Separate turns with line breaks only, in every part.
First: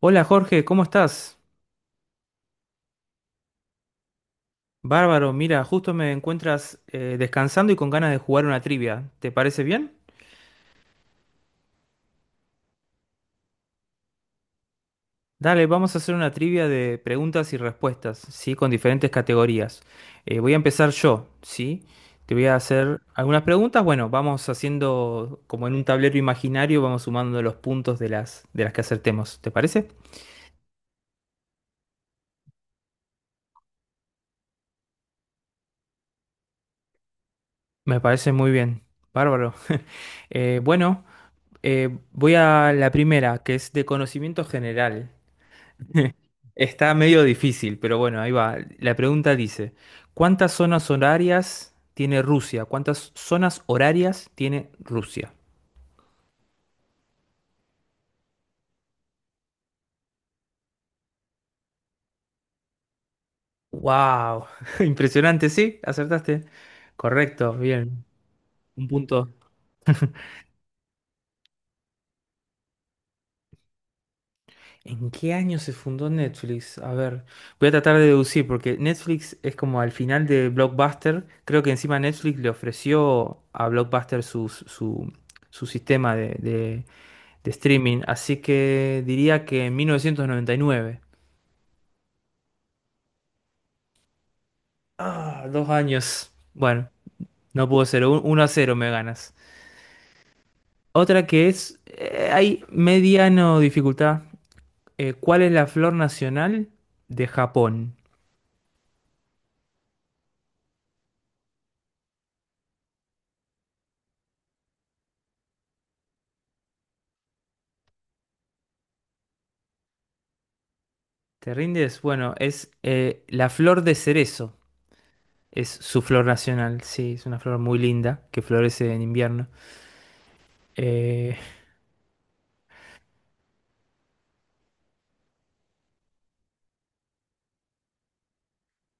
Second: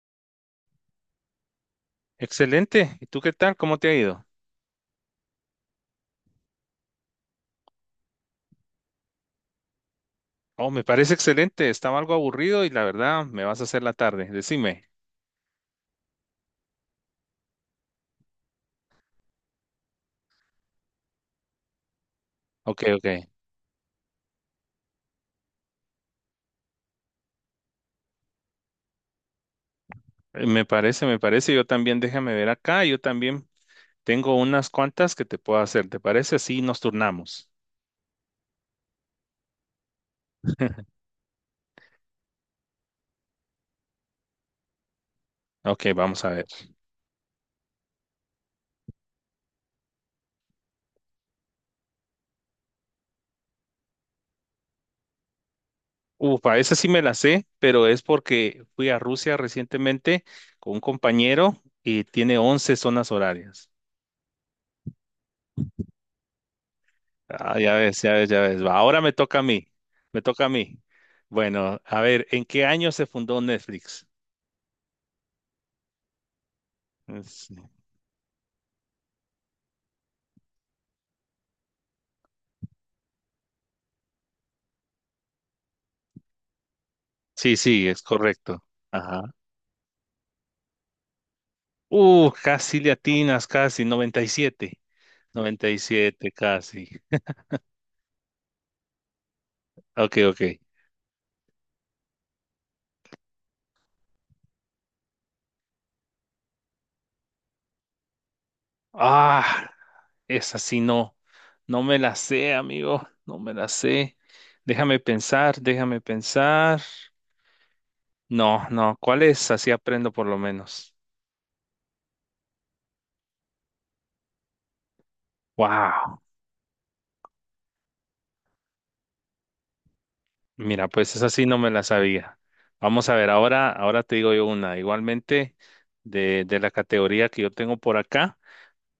Hola Jorge, ¿cómo estás?
Excelente. ¿Y tú qué tal? ¿Cómo te ha ido?
Bárbaro, mira, justo me encuentras descansando y con ganas de jugar una trivia. ¿Te parece bien?
Oh, me parece excelente. Estaba algo aburrido y la verdad me vas a hacer la tarde. Decime.
Dale, vamos a hacer una trivia de preguntas y respuestas, ¿sí? Con diferentes categorías. Voy a empezar yo, ¿sí? Te voy a
Ok,
hacer
ok.
algunas preguntas. Bueno, vamos haciendo como en un tablero imaginario, vamos sumando los puntos de las que acertemos. ¿Te parece?
Me parece, me parece. Yo también, déjame ver acá. Yo también tengo unas cuantas que te puedo hacer. ¿Te parece? Así nos turnamos.
Me parece muy bien. Bárbaro. Bueno, voy a la primera, que es de conocimiento general.
Ok, vamos a ver.
Está medio difícil, pero bueno, ahí va. La pregunta dice, ¿cuántas zonas horarias tiene Rusia? ¿Cuántas zonas horarias tiene Rusia?
Upa, esa sí me la sé, pero es porque fui a Rusia recientemente con un compañero y tiene 11 zonas horarias.
¡Wow! Impresionante, sí, acertaste. Correcto,
Ah, ya ves,
bien.
ya ves, ya ves. Va,
Un
ahora me
punto.
toca a mí. Me toca a mí. Bueno, a ver, ¿en qué año se fundó Netflix?
¿En qué año se fundó Netflix? A ver,
Es-
voy a tratar de deducir, porque Netflix es como al final de Blockbuster. Creo que encima Netflix le ofreció a Blockbuster su sistema de
Sí, sí,
streaming.
es
Así
correcto.
que
Ajá.
diría que en 1999.
Casi le atinas, casi,
Ah, dos
noventa y siete,
años. Bueno,
casi.
no pudo ser. 1-0 me ganas.
Ok, ok.
Otra que es, hay mediano dificultad. ¿Cuál es la flor nacional de Japón?
Ah, esa sí no. No me la sé, amigo. No me la sé. Déjame pensar, déjame pensar. No, no, ¿cuál es? Así aprendo por lo menos.
¿Te rindes? Bueno, es la flor de cerezo. Es su
Wow.
flor nacional, sí, es una flor muy linda que florece en invierno.
Mira, pues esa
Eh,
sí no me la sabía. Vamos a ver, ahora, ahora te digo yo una. Igualmente, de la categoría que yo tengo por acá,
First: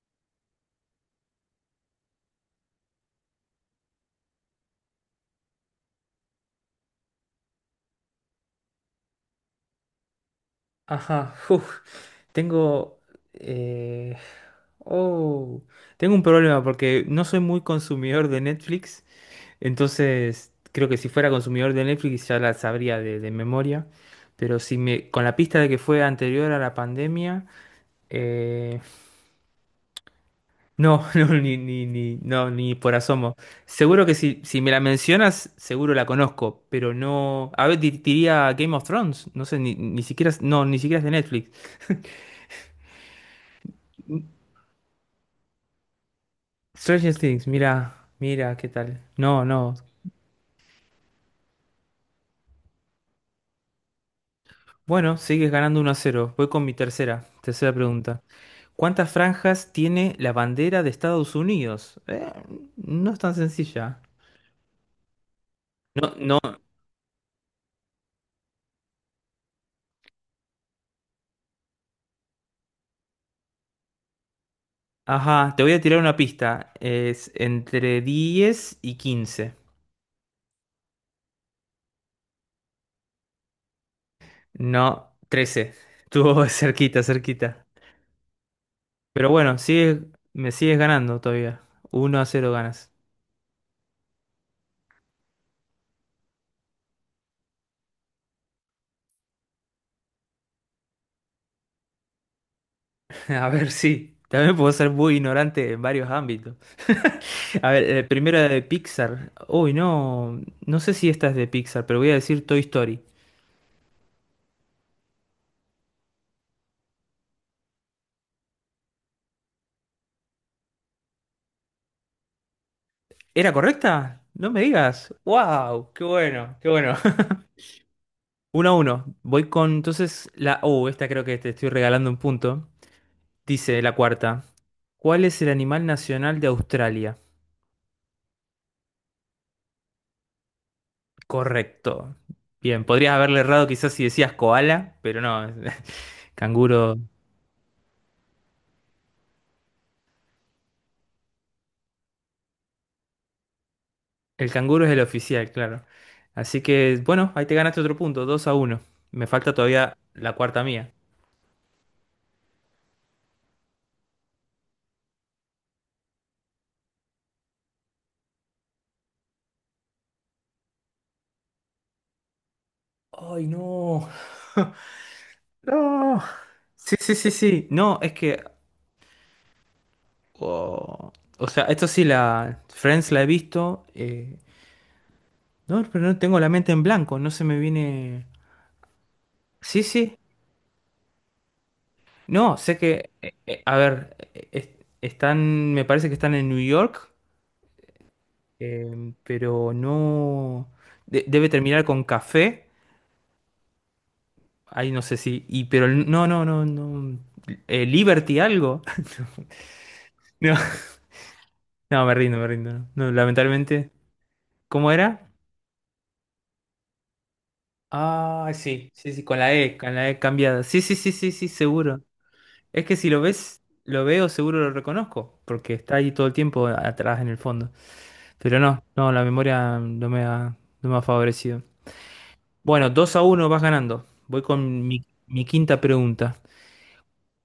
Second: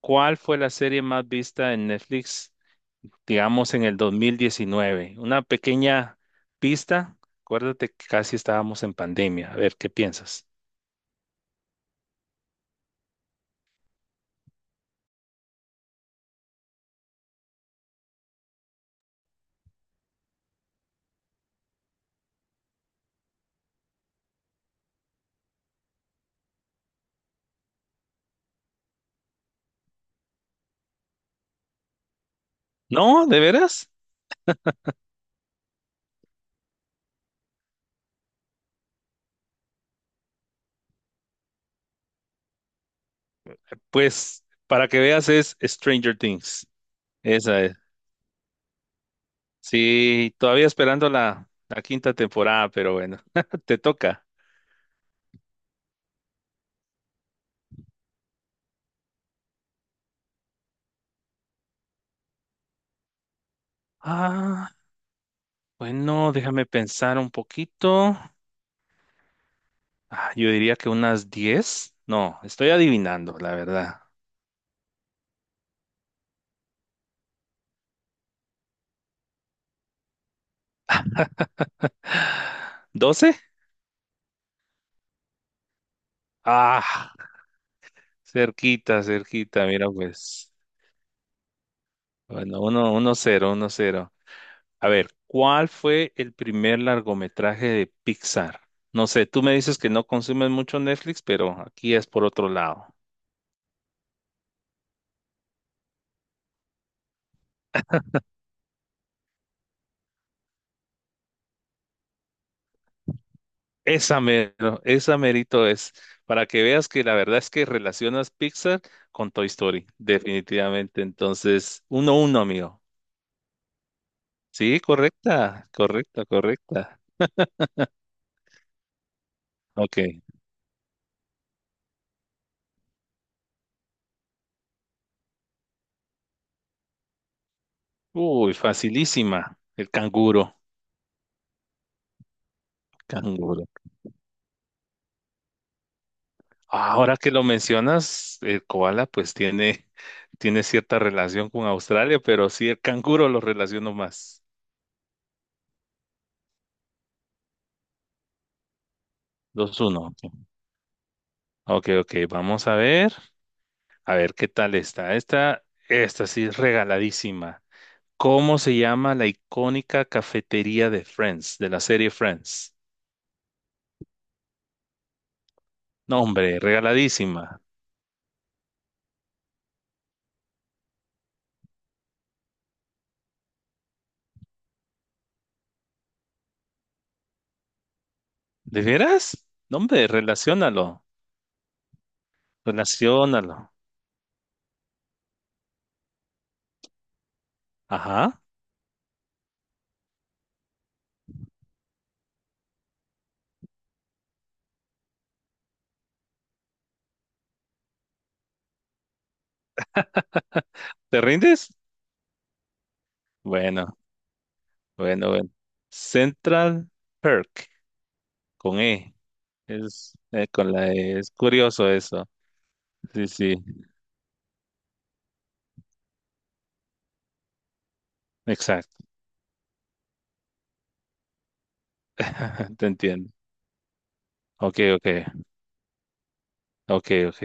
¿cuál fue la serie más vista en Netflix, digamos, en el 2019? Una pequeña pista. Acuérdate que casi estábamos en pandemia. A ver, ¿qué piensas?
Ajá, uf, tengo... eh, oh, tengo un problema porque no soy muy consumidor de Netflix, entonces creo que si fuera consumidor de Netflix ya la sabría de memoria, pero si me, con la pista de que fue anterior a la pandemia, eh, no, ni por
¿No?
asomo.
¿De veras?
Seguro que si me la mencionas, seguro la conozco, pero no... A ver, diría Game of Thrones, no sé, ni siquiera, no, ni siquiera es de Netflix.
Pues para que veas es Stranger Things.
Stranger Things,
Esa es.
mira, mira, ¿qué tal? No, no.
Sí, todavía esperando la quinta temporada, pero bueno, te toca.
Bueno, sigues ganando 1-0. Voy con mi tercera pregunta. ¿Cuántas franjas tiene la bandera de Estados Unidos? No es tan sencilla.
Ah.
No,
Bueno,
no.
déjame pensar un poquito. Ah, yo diría que unas 10. No, estoy adivinando, la verdad.
Ajá, te voy a tirar una pista. Es entre 10 y 15.
12.
No, 13. Estuvo cerquita,
Ah,
cerquita.
cerquita,
Pero bueno,
cerquita, mira
me
pues.
sigues ganando todavía. 1-0
Bueno,
ganas.
uno, uno cero, uno cero. A ver, ¿cuál fue el primer largometraje de Pixar? No sé, tú me dices que no consumes mucho Netflix, pero aquí es por otro lado.
A ver, sí. También puedo ser muy ignorante en varios ámbitos. A ver, primero era de Pixar. Uy, no, no sé si esta es de Pixar, pero voy a decir Toy Story.
Esa mero, esa merito es, para que veas que la verdad es que relacionas Pixar con Toy Story, definitivamente. Entonces, uno uno, amigo.
¿Era correcta? No me
Sí,
digas.
correcta,
¡Wow! ¡Qué
correcta,
bueno! ¡Qué bueno!
correcta.
Uno a uno. Voy con
Ok.
entonces la... Oh, esta creo que te estoy regalando un punto. Dice la cuarta. ¿Cuál es el animal nacional de Australia?
Uy, facilísima. El canguro,
Correcto. Bien, podrías haberle
canguro.
errado quizás si decías koala, pero no, canguro.
Ahora que lo mencionas, el koala pues tiene cierta relación con Australia, pero sí el canguro lo relaciono más.
El canguro es el oficial, claro. Así que, bueno, ahí te ganaste otro punto, 2-1. Me falta
Dos
todavía
uno.
la cuarta mía.
Ok, ok, ok, vamos a ver. A ver, ¿qué tal está? Esta sí es regaladísima. ¿Cómo se llama la icónica cafetería de Friends, de la serie Friends?
¡Ay, no!
No,
¡No!
hombre,
Sí, sí, sí,
regaladísima.
sí. No, es que. oh, O sea, esto sí, la. Friends la he visto. No, pero no tengo la mente en blanco, no se me viene.
¿De veras? No,
Sí,
hombre,
sí.
relaciónalo,
No, sé que. eh,
relaciónalo.
eh, A ver, es- están. Me parece que están en New York,
Ajá,
pero no. Debe terminar con café. Ay, no sé si. Pero no, no, no, no. Liberty algo. No,
¿te rindes?
no, me rindo, me rindo. No, no, lamentablemente.
Bueno,
¿Cómo
bueno,
era?
bueno. Central Perk,
Ah,
con
sí, sí,
E.
sí, con la E, con la
Es,
E cambiada.
con
Sí,
la
sí, sí,
E.
sí,
Es
sí,
curioso
seguro.
eso.
Es que si lo
Sí, sí,
ves, lo veo, seguro lo reconozco, porque está ahí todo el tiempo atrás en el fondo. Pero no,
exacto.
no, la memoria no me ha favorecido.
Te
Bueno, 2 a
entiendo.
uno vas ganando. Voy
Ok,
con mi,
ok,
mi quinta pregunta.
ok, ok.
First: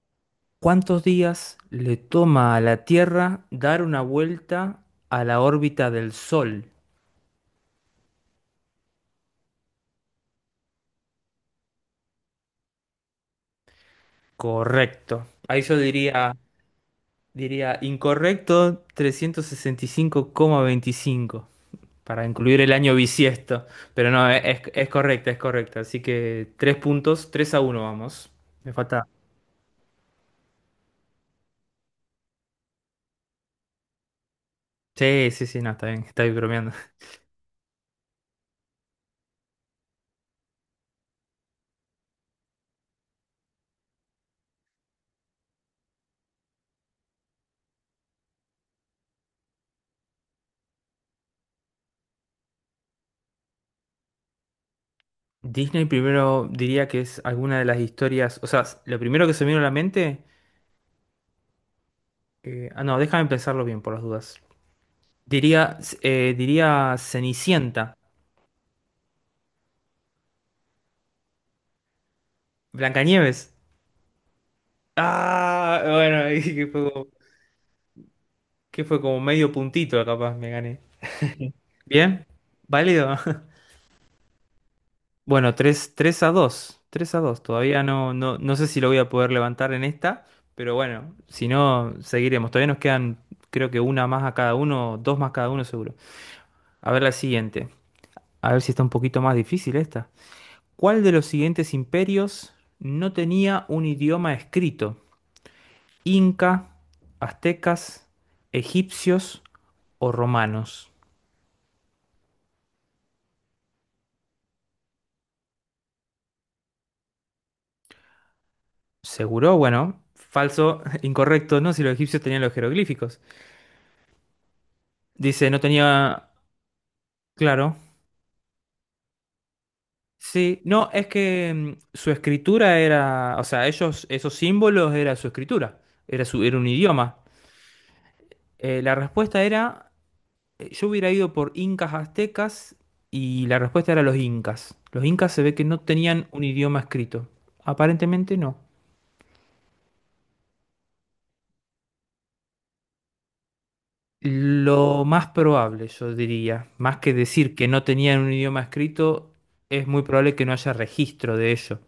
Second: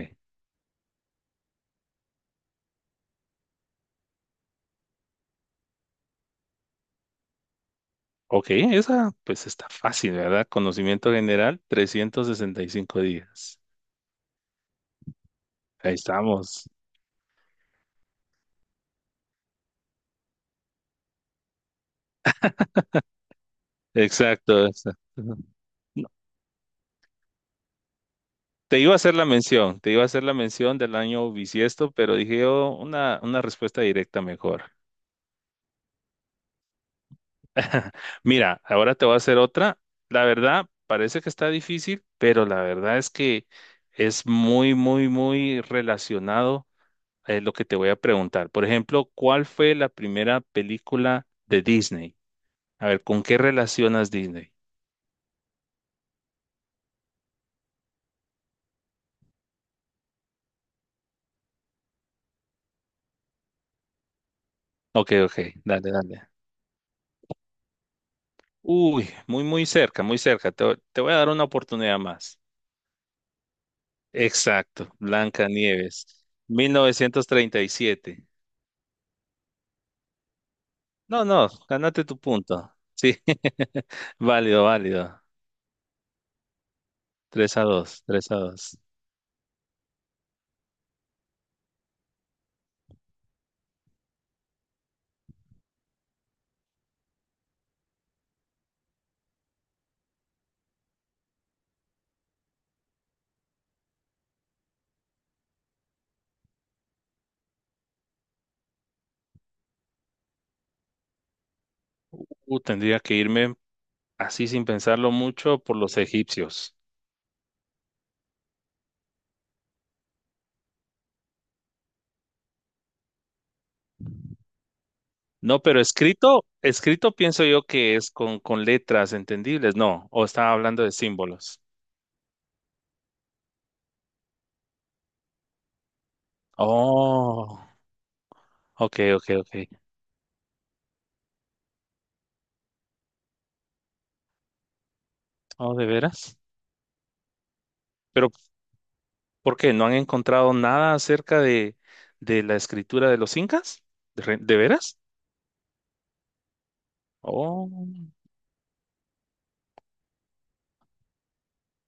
¿Cuántos días le toma a la Tierra dar una vuelta a la órbita del Sol?
Ok, esa pues está fácil, ¿verdad? Conocimiento general, 365 días.
Correcto. Ahí yo
Ahí
diría,
estamos.
diría incorrecto 365,25 para incluir el año bisiesto. Pero no,
Exacto,
es
exacto.
correcta,
No,
es correcta. Así que tres puntos, 3-1 vamos. Me
te iba a
falta.
hacer la mención, te iba a hacer la mención del año bisiesto, pero dije yo una respuesta directa mejor.
Sí, sí, sí, no, está bien bromeando.
Mira, ahora te voy a hacer otra. La verdad, parece que está difícil, pero la verdad es que es muy, muy, muy relacionado a lo que te voy a preguntar. Por ejemplo, ¿cuál fue la primera película de Disney? A ver, ¿con qué relacionas Disney?
Disney primero diría que es alguna de las historias. O sea, lo primero que se me vino a la mente. Ah, no, déjame pensarlo bien por las dudas.
Ok, ok,
Diría,
dale, dale.
eh, diría Cenicienta.
Uy, muy, muy cerca, muy cerca. Te voy a dar una oportunidad más.
Blancanieves.
Exacto, Blanca
Ah,
Nieves,
bueno, ahí
1937.
que fue como medio puntito, capaz me gané.
No, no, ganate tu
¿Bien?
punto. Sí,
¿Válido?
válido, válido.
Bueno, tres a dos, 3-2.
3 a
Todavía
2,
no,
3 a
no sé
2.
si lo voy a poder levantar en esta, pero bueno, si no, seguiremos. Todavía nos quedan, creo que una más a cada uno, dos más cada uno seguro. A ver la siguiente. A ver si está un poquito más difícil esta. ¿Cuál de los siguientes imperios no tenía un idioma escrito? Inca, aztecas, egipcios o romanos.
Tendría que irme así sin pensarlo mucho por los egipcios.
Seguro, bueno, falso, incorrecto, ¿no? Si los egipcios tenían los jeroglíficos. Dice, no
No, pero
tenía...
escrito, escrito pienso yo
Claro.
que es con letras entendibles, no, o estaba
Sí,
hablando
no,
de
es que
símbolos.
su escritura era, o sea, ellos, esos símbolos era su escritura, era su, era un idioma.
Oh.
La
Ok, ok,
respuesta
ok.
era, yo hubiera ido por incas aztecas y la respuesta era los incas. Los incas se ve que
Oh,
no
¿de
tenían
veras?
un idioma escrito.
¿Pero
Aparentemente no.
por qué? ¿No han encontrado nada acerca de la escritura de los incas? ¿De veras?
Lo más probable, yo diría, más que decir que no
Oh,
tenían un idioma escrito, es muy probable que no haya registro de ello,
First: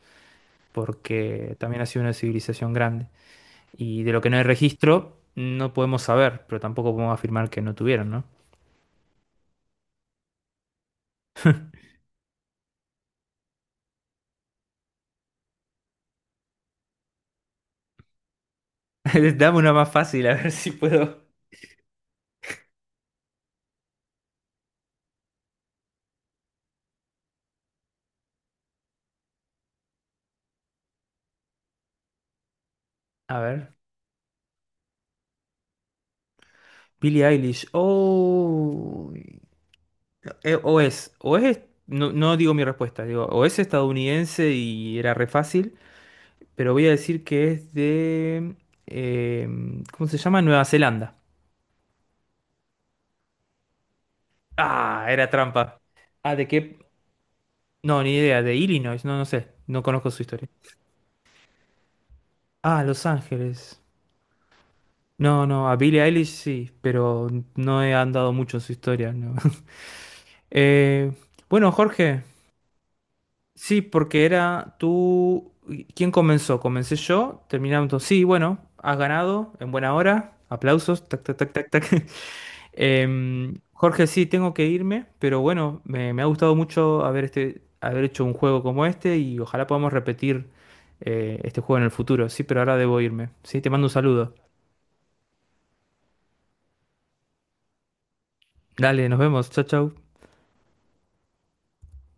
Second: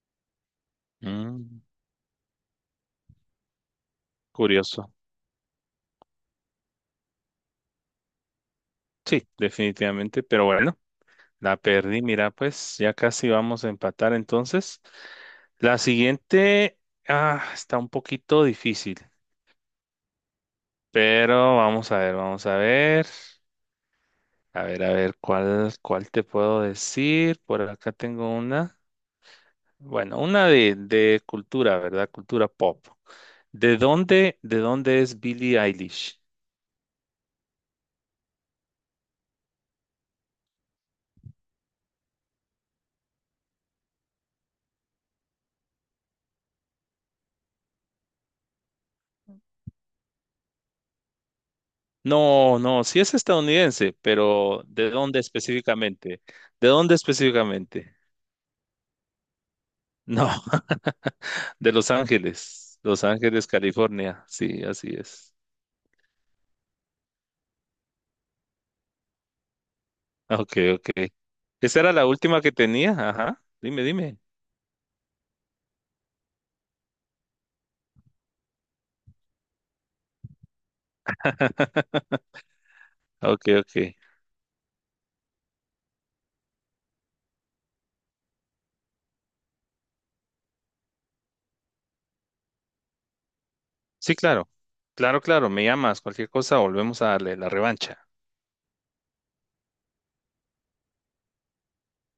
porque
mm,
también ha sido una civilización grande. Y de lo que no hay
curioso.
registro, no podemos saber, pero tampoco podemos afirmar que no tuvieron, ¿no?
Sí, definitivamente, pero bueno, la perdí. Mira, pues ya casi vamos a empatar entonces. La siguiente, ah, está un poquito difícil,
Dame una más fácil, a ver si puedo.
pero vamos a ver, vamos a ver. A ver, a ver, ¿cuál te puedo decir? Por acá tengo una. Bueno, una de cultura, ¿verdad? Cultura pop.
A ver.
¿De dónde es Billie Eilish?
Billie Eilish. Oh, eh, o es, o es, no digo mi respuesta, digo, o es estadounidense y era re fácil. Pero voy a decir que es de... ¿cómo se llama? Nueva Zelanda.
No, no, sí es estadounidense, pero ¿de
Ah,
dónde
era trampa.
específicamente?
Ah, ¿de
¿De
qué?
dónde específicamente?
No, ni idea. De Illinois, no sé. No conozco su
No,
historia.
de Los Ángeles,
Ah,
Los
Los
Ángeles,
Ángeles.
California. Sí, así es.
No, no, a Billie Eilish sí, pero no he andado mucho en su historia, no.
Ok, ok.
Eh, bueno,
Esa era la
Jorge,
última que tenía, ajá.
sí,
Dime, dime.
porque era tú... ¿Quién comenzó? Comencé yo, terminamos. Sí, bueno, has ganado, en buena hora. Aplausos, tac, tac, tac, tac, tac.
Ok, ok.
Jorge, sí, tengo que irme, pero bueno, me ha gustado mucho haber hecho un juego como este y ojalá podamos repetir este juego en el futuro, sí, pero ahora debo irme. Sí, te mando un
Sí,
saludo.
claro. Claro, claro, me llamas, cualquier cosa, volvemos a darle la revancha.
Dale, nos vemos, chao, chao.